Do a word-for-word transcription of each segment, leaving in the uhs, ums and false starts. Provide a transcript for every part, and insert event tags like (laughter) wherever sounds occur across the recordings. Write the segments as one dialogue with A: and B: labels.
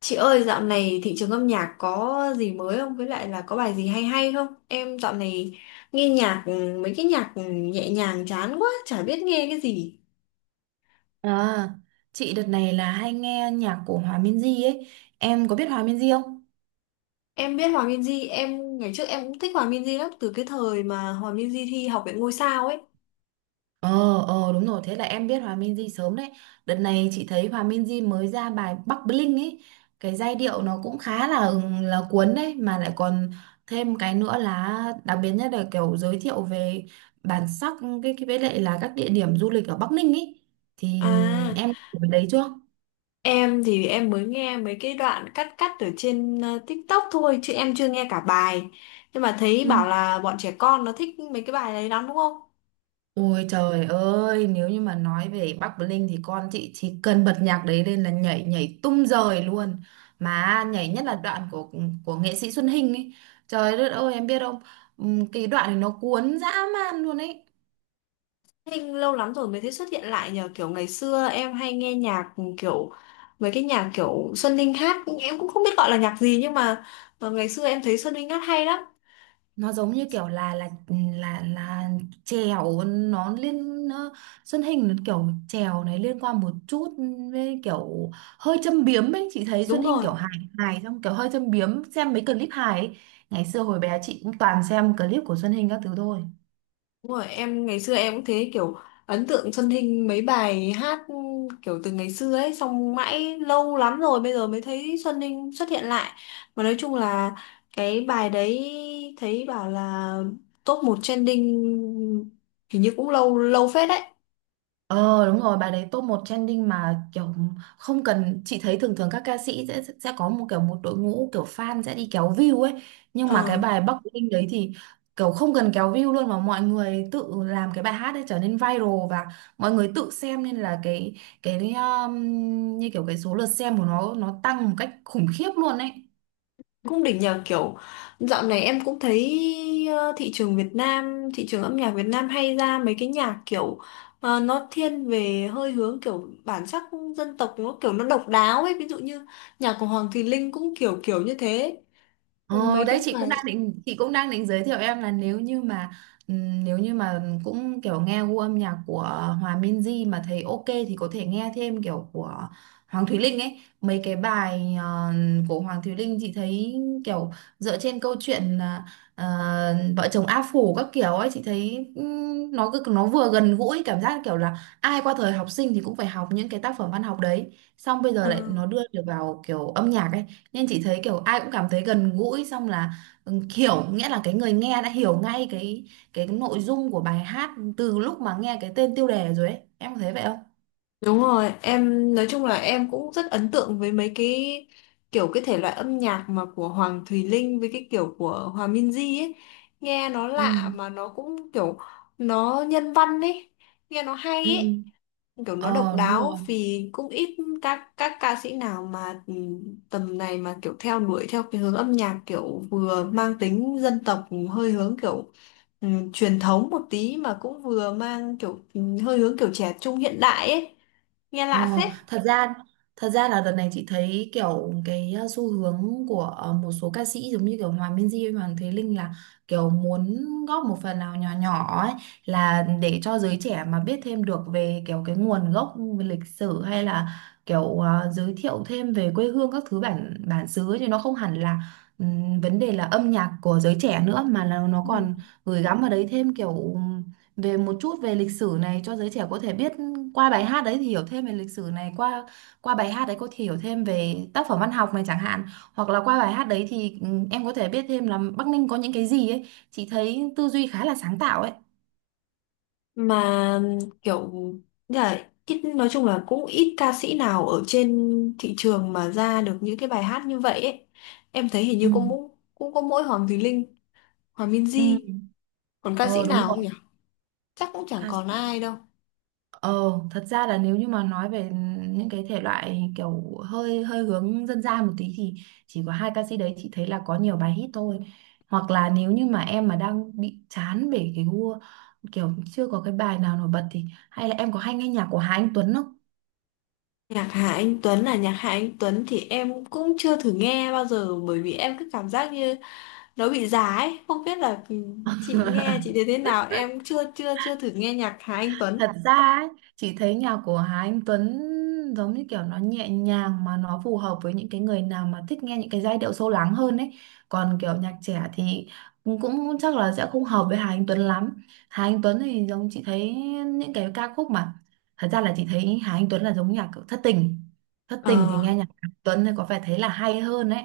A: Chị ơi, dạo này thị trường âm nhạc có gì mới không? Với lại là có bài gì hay hay không? Em dạo này nghe nhạc ừ, mấy cái nhạc ừ, nhẹ nhàng chán quá, chả biết nghe cái gì.
B: À, chị đợt này là hay nghe nhạc của Hòa Minzy ấy. Em có biết Hòa Minzy không?
A: Em biết Hòa Minzy, em ngày trước em cũng thích Hòa Minzy lắm từ cái thời mà Hòa Minzy thi Học viện Ngôi sao ấy.
B: Ờ, ờ đúng rồi, thế là em biết Hòa Minzy sớm đấy. Đợt này chị thấy Hòa Minzy mới ra bài Bắc Bling ấy. Cái giai điệu nó cũng khá là là cuốn đấy, mà lại còn thêm cái nữa là đặc biệt nhất là kiểu giới thiệu về bản sắc cái cái với lại là các địa điểm du lịch ở Bắc Ninh ấy. Thì
A: À,
B: em có biết đấy chưa?
A: em thì em mới nghe mấy cái đoạn cắt cắt ở trên ờ, TikTok thôi chứ em chưa nghe cả bài. Nhưng mà thấy bảo là bọn trẻ con nó thích mấy cái bài đấy lắm đúng không?
B: Ôi trời ơi, nếu như mà nói về Bắc Bling thì con chị chỉ cần bật nhạc đấy lên là nhảy nhảy tung rời luôn. Mà nhảy nhất là đoạn của của nghệ sĩ Xuân Hinh ấy. Trời đất ơi, em biết không? Ừm, Cái đoạn này nó cuốn dã man luôn ấy.
A: Thanh lâu lắm rồi mới thấy xuất hiện lại nhờ kiểu ngày xưa em hay nghe nhạc kiểu mấy cái nhạc kiểu Xuân linh hát em cũng không biết gọi là nhạc gì, nhưng mà ờ, ngày xưa em thấy Xuân linh hát hay lắm.
B: Nó giống như kiểu là là là là chèo nó liên nó, Xuân Hình nó kiểu chèo này liên quan một chút với kiểu hơi châm biếm ấy. Chị thấy
A: Đúng
B: Xuân Hình
A: rồi,
B: kiểu hài hài, xong kiểu hơi châm biếm, xem mấy clip hài ấy. Ngày xưa hồi bé chị cũng toàn xem clip của Xuân Hình các thứ thôi.
A: đúng rồi, em ngày xưa em cũng thế, kiểu ấn tượng Xuân Ninh mấy bài hát kiểu từ ngày xưa ấy, xong mãi lâu lắm rồi bây giờ mới thấy Xuân Ninh xuất hiện lại. Mà nói chung là cái bài đấy thấy bảo là top một trending, hình như cũng lâu lâu phết đấy.
B: Ờ đúng rồi, bài đấy top một trending, mà kiểu không cần, chị thấy thường thường các ca sĩ sẽ sẽ có một kiểu một đội ngũ kiểu fan sẽ đi kéo view ấy, nhưng mà
A: Ờ.
B: cái bài Bắc Linh đấy thì kiểu không cần kéo view luôn, mà mọi người tự làm cái bài hát ấy trở nên viral, và mọi người tự xem, nên là cái cái um, như kiểu cái số lượt xem của nó nó tăng một cách khủng khiếp luôn ấy.
A: Cũng đỉnh nhờ, kiểu dạo này em cũng thấy ờ, thị trường Việt Nam thị trường âm nhạc Việt Nam hay ra mấy cái nhạc kiểu ờ, nó thiên về hơi hướng kiểu bản sắc dân tộc, nó kiểu nó độc đáo ấy, ví dụ như nhạc của Hoàng Thùy Linh cũng kiểu kiểu như thế. Ừ,
B: Ờ,
A: mấy
B: đấy
A: cái
B: chị cũng
A: bài
B: đang định chị cũng đang định giới thiệu em là nếu như mà ừm, nếu như mà cũng kiểu nghe gu âm nhạc của Hòa Minzy mà thấy ok thì có thể nghe thêm kiểu của Hoàng Thùy Linh ấy. Mấy cái bài ờ, của Hoàng Thùy Linh, chị thấy kiểu dựa trên câu chuyện là ờ, vợ chồng A Phủ các kiểu ấy. Chị thấy ừm, nó cứ nó vừa gần gũi, cảm giác kiểu là ai qua thời học sinh thì cũng phải học những cái tác phẩm văn học đấy, xong bây giờ
A: ờ.
B: lại nó đưa được vào kiểu âm nhạc ấy, nên chị thấy kiểu ai cũng cảm thấy gần gũi, xong là ừ, hiểu nghĩa là cái người nghe đã hiểu ngay cái cái nội dung của bài hát từ lúc mà nghe cái tên tiêu đề rồi ấy. Em có thấy vậy không?
A: Đúng rồi, em nói chung là em cũng rất ấn tượng với mấy cái kiểu cái thể loại âm nhạc mà của Hoàng Thùy Linh với cái kiểu của Hòa Minzy ấy. Nghe nó
B: Ừ.
A: lạ mà nó cũng kiểu nó nhân văn ấy, nghe nó hay
B: Ừ.
A: ấy, kiểu nó độc
B: Ờ đúng rồi.
A: đáo vì cũng ít các các ca sĩ nào mà ừ, tầm này mà kiểu theo đuổi theo cái hướng âm nhạc kiểu vừa mang tính dân tộc hơi hướng kiểu ừ, truyền thống một tí mà cũng vừa mang kiểu ừ, hơi hướng kiểu trẻ trung hiện đại ấy, nghe
B: Ờ,
A: lạ phết.
B: thật ra thật ra là đợt này chị thấy kiểu cái uh, xu hướng của uh, một số ca sĩ giống như kiểu Hòa Minzy hay Hoàng Thế Linh là kiểu muốn góp một phần nào nhỏ nhỏ ấy, là để cho giới trẻ mà biết thêm được về kiểu cái nguồn gốc về lịch sử, hay là kiểu uh, giới thiệu thêm về quê hương các thứ bản bản xứ ấy, chứ nó không hẳn là ừm, vấn đề là âm nhạc của giới trẻ nữa, mà là nó
A: Ừ.
B: còn gửi gắm vào đấy thêm kiểu về một chút về lịch sử này cho giới trẻ có thể biết, qua bài hát đấy thì hiểu thêm về lịch sử này, qua qua bài hát đấy có thể hiểu thêm về tác phẩm văn học này chẳng hạn, hoặc là qua bài hát đấy thì ừ, em có thể biết thêm là Bắc Ninh có những cái gì ấy. Chị thấy tư duy khá là sáng tạo ấy.
A: Mà kiểu như là ít, nói chung là cũng ít ca sĩ nào ở trên thị trường mà ra được những cái bài hát như vậy ấy. Em thấy hình
B: Ừ.
A: như cũng cũng có mỗi Hoàng Thùy Linh, Hoàng
B: Ừ.
A: Minzy. Còn ca sĩ
B: Ờ đúng
A: nào
B: rồi.
A: không nhỉ? Chắc cũng chẳng
B: Ca-
A: còn ai đâu.
B: Ờ, thật ra là nếu như mà nói về những cái thể loại kiểu hơi hơi hướng dân gian một tí thì chỉ có hai ca sĩ đấy, chị thấy là có nhiều bài hit thôi. Hoặc là nếu như mà em mà đang bị chán về cái gu, kiểu chưa có cái bài nào nổi bật, thì hay là em có hay nghe nhạc của Hà Anh Tuấn không?
A: Nhạc Hà Anh Tuấn, là nhạc Hà Anh Tuấn thì em cũng chưa thử nghe bao giờ, bởi vì em cứ cảm giác như nó bị già ấy. Không biết là chị nghe chị thấy thế nào. Em chưa chưa chưa thử nghe nhạc Hà Anh Tuấn.
B: Thật ra ấy, chị thấy nhạc của Hà Anh Tuấn giống như kiểu nó nhẹ nhàng, mà nó phù hợp với những cái người nào mà thích nghe những cái giai điệu sâu lắng hơn ấy. Còn kiểu nhạc trẻ thì cũng, cũng chắc là sẽ không hợp với Hà Anh Tuấn lắm. Hà Anh Tuấn thì giống chị thấy những cái ca khúc mà, thật ra là chị thấy Hà Anh Tuấn là giống nhạc kiểu thất tình. Thất tình thì
A: Ờ.
B: nghe nhạc Hà Anh Tuấn thì có vẻ thấy là hay hơn ấy.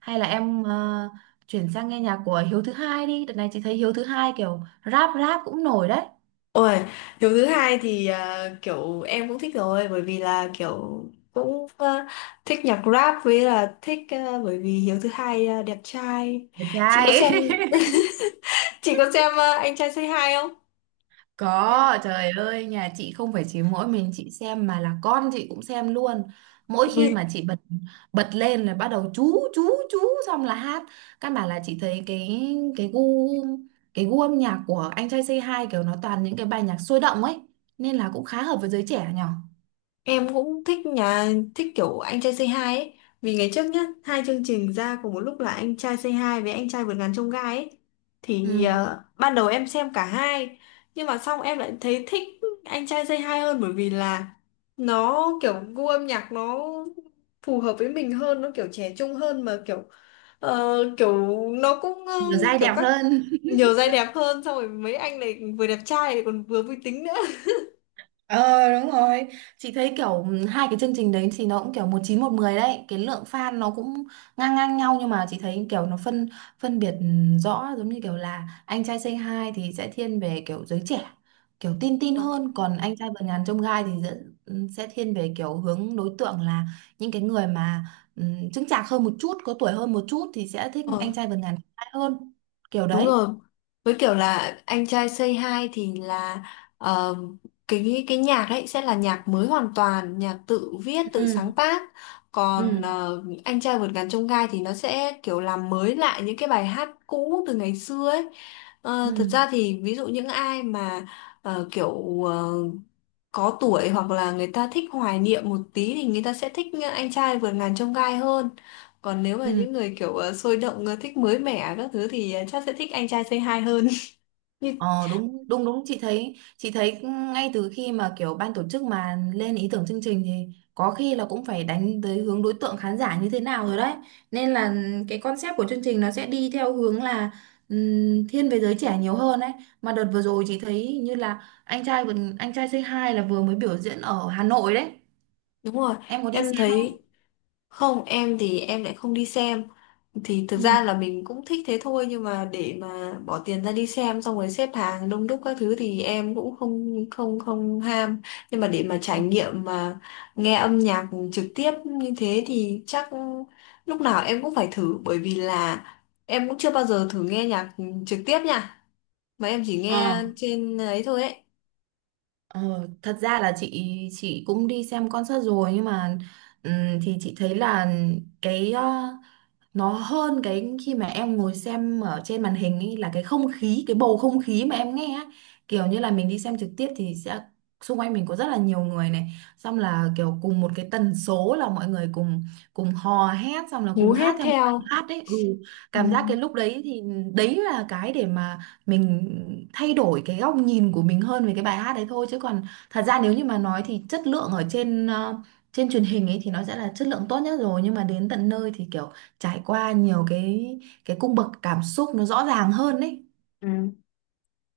B: Hay là em ờ, chuyển sang nghe nhạc của Hiếu thứ hai đi. Đợt này chị thấy Hiếu thứ hai kiểu rap rap cũng nổi đấy.
A: Ôi, điều thứ hai thì à, kiểu em cũng thích rồi, bởi vì là kiểu cũng à, thích nhạc rap, với là thích à, bởi vì Hiếu thứ hai à, đẹp trai.
B: Đẹp
A: Chị có
B: trai
A: xem
B: (laughs)
A: (laughs) chị có xem à, anh trai Say Hi không? Hay,
B: Có, trời ơi, nhà chị không phải chỉ mỗi mình chị xem mà là con chị cũng xem luôn. Mỗi
A: ui,
B: khi mà chị bật bật lên là bắt đầu chú chú chú xong là hát. Căn bản là chị thấy cái cái gu cái gu âm nhạc của anh trai Say Hi kiểu nó toàn những cái bài nhạc sôi động ấy, nên là cũng khá hợp với giới trẻ nhở.
A: em cũng thích, nhà thích kiểu anh trai Say Hi ấy, vì ngày trước nhá hai chương trình ra cùng một lúc là anh trai Say Hi với anh trai vượt ngàn chông gai ấy, thì
B: Ừ,
A: ờ, ban đầu em xem cả hai, nhưng mà xong em lại thấy thích anh trai Say Hi hơn, bởi vì là nó kiểu gu âm nhạc nó phù hợp với mình hơn, nó kiểu trẻ trung hơn mà kiểu ờ, kiểu nó cũng ờ,
B: nhiều giai
A: kiểu
B: đẹp
A: các
B: hơn.
A: nhiều giai đẹp hơn, xong rồi mấy anh này vừa đẹp trai lại còn vừa vui tính nữa.
B: Ờ đúng rồi. Chị thấy kiểu ừm, hai cái chương trình đấy thì nó cũng kiểu một chín một mười đấy. Cái lượng fan nó cũng ngang ngang nhau. Nhưng mà chị thấy kiểu nó phân phân biệt ừm, rõ. Giống như kiểu là anh trai Say Hi thì sẽ thiên về kiểu giới trẻ, kiểu tin tin hơn. Còn anh trai vượt ngàn chông gai thì sẽ, ừm, sẽ thiên về kiểu hướng đối tượng là những cái người mà um, chững chạc hơn một chút, có tuổi hơn một chút, thì sẽ thích
A: Ờ,
B: anh trai vượt ngàn chông gai hơn. Kiểu
A: đúng
B: đấy.
A: rồi. Với kiểu là anh trai Say Hi thì là ờ, cái cái nhạc ấy sẽ là nhạc mới hoàn toàn, nhạc tự viết, tự sáng
B: Ừ.
A: tác.
B: Ừ.
A: Còn ờ, anh trai vượt ngàn chông gai thì nó sẽ kiểu làm mới lại những cái bài hát cũ từ ngày xưa ấy. Ờ, thật
B: Ừ.
A: ra thì ví dụ những ai mà ờ, kiểu ờ, có tuổi hoặc là người ta thích hoài niệm một tí thì người ta sẽ thích ờ, anh trai vượt ngàn chông gai hơn. Còn nếu mà
B: Ừ.
A: những người kiểu ờ, sôi động, ờ, thích mới mẻ các thứ thì ờ, chắc sẽ thích anh trai Say Hi hơn. (laughs) Nhưng
B: Ờ, đúng đúng đúng, chị thấy chị thấy ngay từ khi mà kiểu ban tổ chức mà lên ý tưởng chương trình thì có khi là cũng phải đánh tới hướng đối tượng khán giả như thế nào rồi đấy, nên là cái concept của chương trình nó sẽ đi theo hướng là ừm, thiên về giới trẻ nhiều hơn ấy. Mà đợt vừa rồi chị thấy như là anh trai vừa- anh trai Say Hi là vừa mới biểu diễn ở Hà Nội đấy.
A: đúng rồi,
B: Em có đi
A: em
B: xem không?
A: thấy. Không, em thì em lại không đi xem. Thì thực ra
B: Ừ.
A: là mình cũng thích thế thôi, nhưng mà để mà bỏ tiền ra đi xem xong rồi xếp hàng đông đúc các thứ thì em cũng không không không ham. Nhưng mà để mà trải nghiệm, mà nghe âm nhạc trực tiếp như thế thì chắc lúc nào em cũng phải thử, bởi vì là em cũng chưa bao giờ thử nghe nhạc trực tiếp nha. Mà em chỉ
B: Ờ.
A: nghe trên ấy thôi ấy.
B: Ờ, thật ra là chị chị cũng đi xem concert rồi, nhưng mà ừm, thì chị thấy là cái ờ, nó hơn cái khi mà em ngồi xem ở trên màn hình ấy là cái không khí, cái bầu không khí mà em nghe á, kiểu như là mình đi xem trực tiếp thì sẽ xung quanh mình có rất là nhiều người này, xong là kiểu cùng một cái tần số là mọi người cùng cùng hò hét, xong là
A: Hú
B: cùng hát
A: hét
B: theo một
A: theo.
B: bài hát đấy, ừ,
A: Ừ.
B: cảm giác cái lúc đấy thì đấy là cái để mà mình thay đổi cái góc nhìn của mình hơn về cái bài hát đấy thôi, chứ còn thật ra nếu như mà nói thì chất lượng ở trên ờ, trên truyền hình ấy thì nó sẽ là chất lượng tốt nhất rồi, nhưng mà đến tận nơi thì kiểu trải qua nhiều cái cái cung bậc cảm xúc nó rõ ràng hơn ấy.
A: Ừ.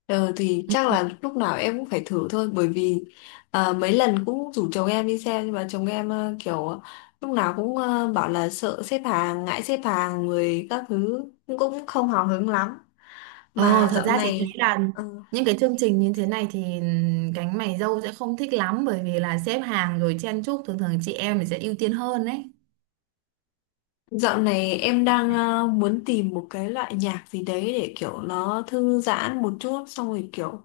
A: Ờ, thì chắc
B: Ừ.
A: là lúc nào em cũng phải thử thôi, bởi vì à, mấy lần cũng rủ chồng em đi xem, nhưng mà chồng em ờ, kiểu lúc nào cũng ờ, bảo là sợ xếp hàng, ngại xếp hàng người các thứ, cũng cũng không hào hứng lắm.
B: Ờ,
A: Mà
B: thật
A: dạo
B: ra chị thấy
A: này
B: là
A: ờ,
B: những cái chương trình như thế này thì ừ, cánh mày râu sẽ không thích lắm, bởi vì là xếp hàng rồi chen chúc, thường thường chị em thì sẽ ưu tiên hơn đấy.
A: dạo này em đang ờ, muốn tìm một cái loại nhạc gì đấy để kiểu nó thư giãn một chút, xong rồi kiểu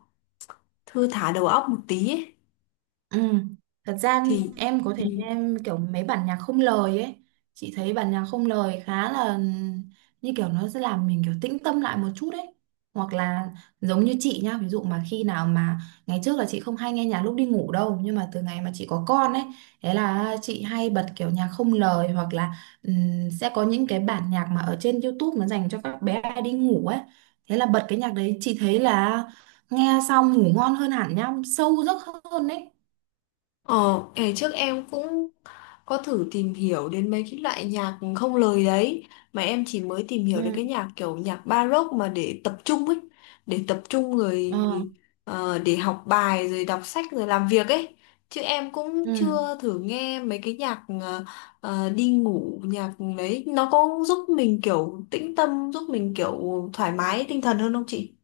A: thư thả đầu óc một tí ấy.
B: Ừ. Thật ra
A: Thì
B: em có thể
A: thì
B: em kiểu mấy bản nhạc không lời ấy, chị thấy bản nhạc không lời khá là như kiểu nó sẽ làm mình kiểu tĩnh tâm lại một chút ấy, hoặc là giống như chị nhá, ví dụ mà khi nào mà ngày trước là chị không hay nghe nhạc lúc đi ngủ đâu, nhưng mà từ ngày mà chị có con ấy, thế là chị hay bật kiểu nhạc không lời hoặc là ừm, sẽ có những cái bản nhạc mà ở trên YouTube nó dành cho các bé đi ngủ ấy, thế là bật cái nhạc đấy chị thấy là nghe xong ngủ ngon hơn hẳn nhá, sâu giấc hơn đấy.
A: ờ Ngày trước em cũng có thử tìm hiểu đến mấy cái loại nhạc không lời đấy, mà em chỉ mới tìm hiểu được
B: Ừ.
A: cái nhạc kiểu nhạc baroque mà để tập trung ấy, để tập trung
B: Ờ.
A: rồi ờ, để học bài rồi đọc sách rồi làm việc ấy, chứ em cũng
B: Ừ.
A: chưa thử nghe mấy cái nhạc ờ, ờ, đi ngủ. Nhạc đấy nó có giúp mình kiểu tĩnh tâm, giúp mình kiểu thoải mái tinh thần hơn không chị?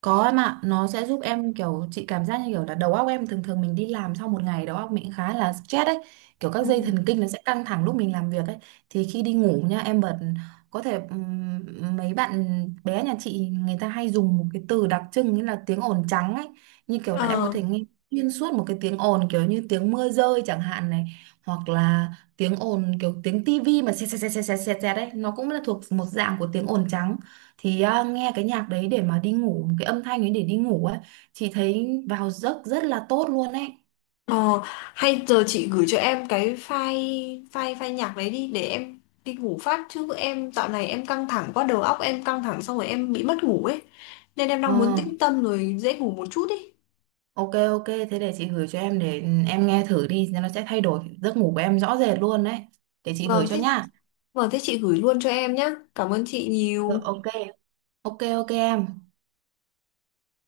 B: Có em ạ, nó sẽ giúp em kiểu chị cảm giác như kiểu là đầu óc em, thường thường mình đi làm sau một ngày đầu óc mình khá là stress ấy, kiểu các
A: Ừ.
B: dây thần kinh nó sẽ căng thẳng lúc mình làm việc ấy, thì khi đi ngủ nha em bật, có thể ừm, mấy bạn bé nhà chị người ta hay dùng một cái từ đặc trưng như là tiếng ồn trắng ấy, như kiểu là em có
A: Ờ
B: thể nghe xuyên suốt một cái tiếng ồn kiểu như tiếng mưa rơi chẳng hạn này, hoặc là tiếng ồn kiểu tiếng tivi mà xẹt xẹt xẹt xẹt xẹt xẹt đấy, nó cũng là thuộc một dạng của tiếng ồn trắng, thì à, nghe cái nhạc đấy để mà đi ngủ, cái âm thanh ấy để đi ngủ ấy, chị thấy vào giấc rất là tốt luôn ấy.
A: Ờ, hay giờ chị gửi cho em cái file file file nhạc đấy đi để em đi ngủ phát, chứ em dạo này em căng thẳng quá, đầu óc em căng thẳng xong rồi em bị mất ngủ ấy, nên em
B: Ờ,
A: đang muốn tĩnh tâm rồi dễ ngủ một chút ấy.
B: ok, ok, thế để chị gửi cho em để ừ, em nghe thử đi, nó sẽ thay đổi giấc ngủ của em rõ rệt luôn đấy, để chị gửi
A: Vâng
B: cho
A: thế,
B: nhá.
A: vâng thế chị gửi luôn cho em nhá. Cảm ơn chị
B: Rồi,
A: nhiều.
B: ok, ok, ok em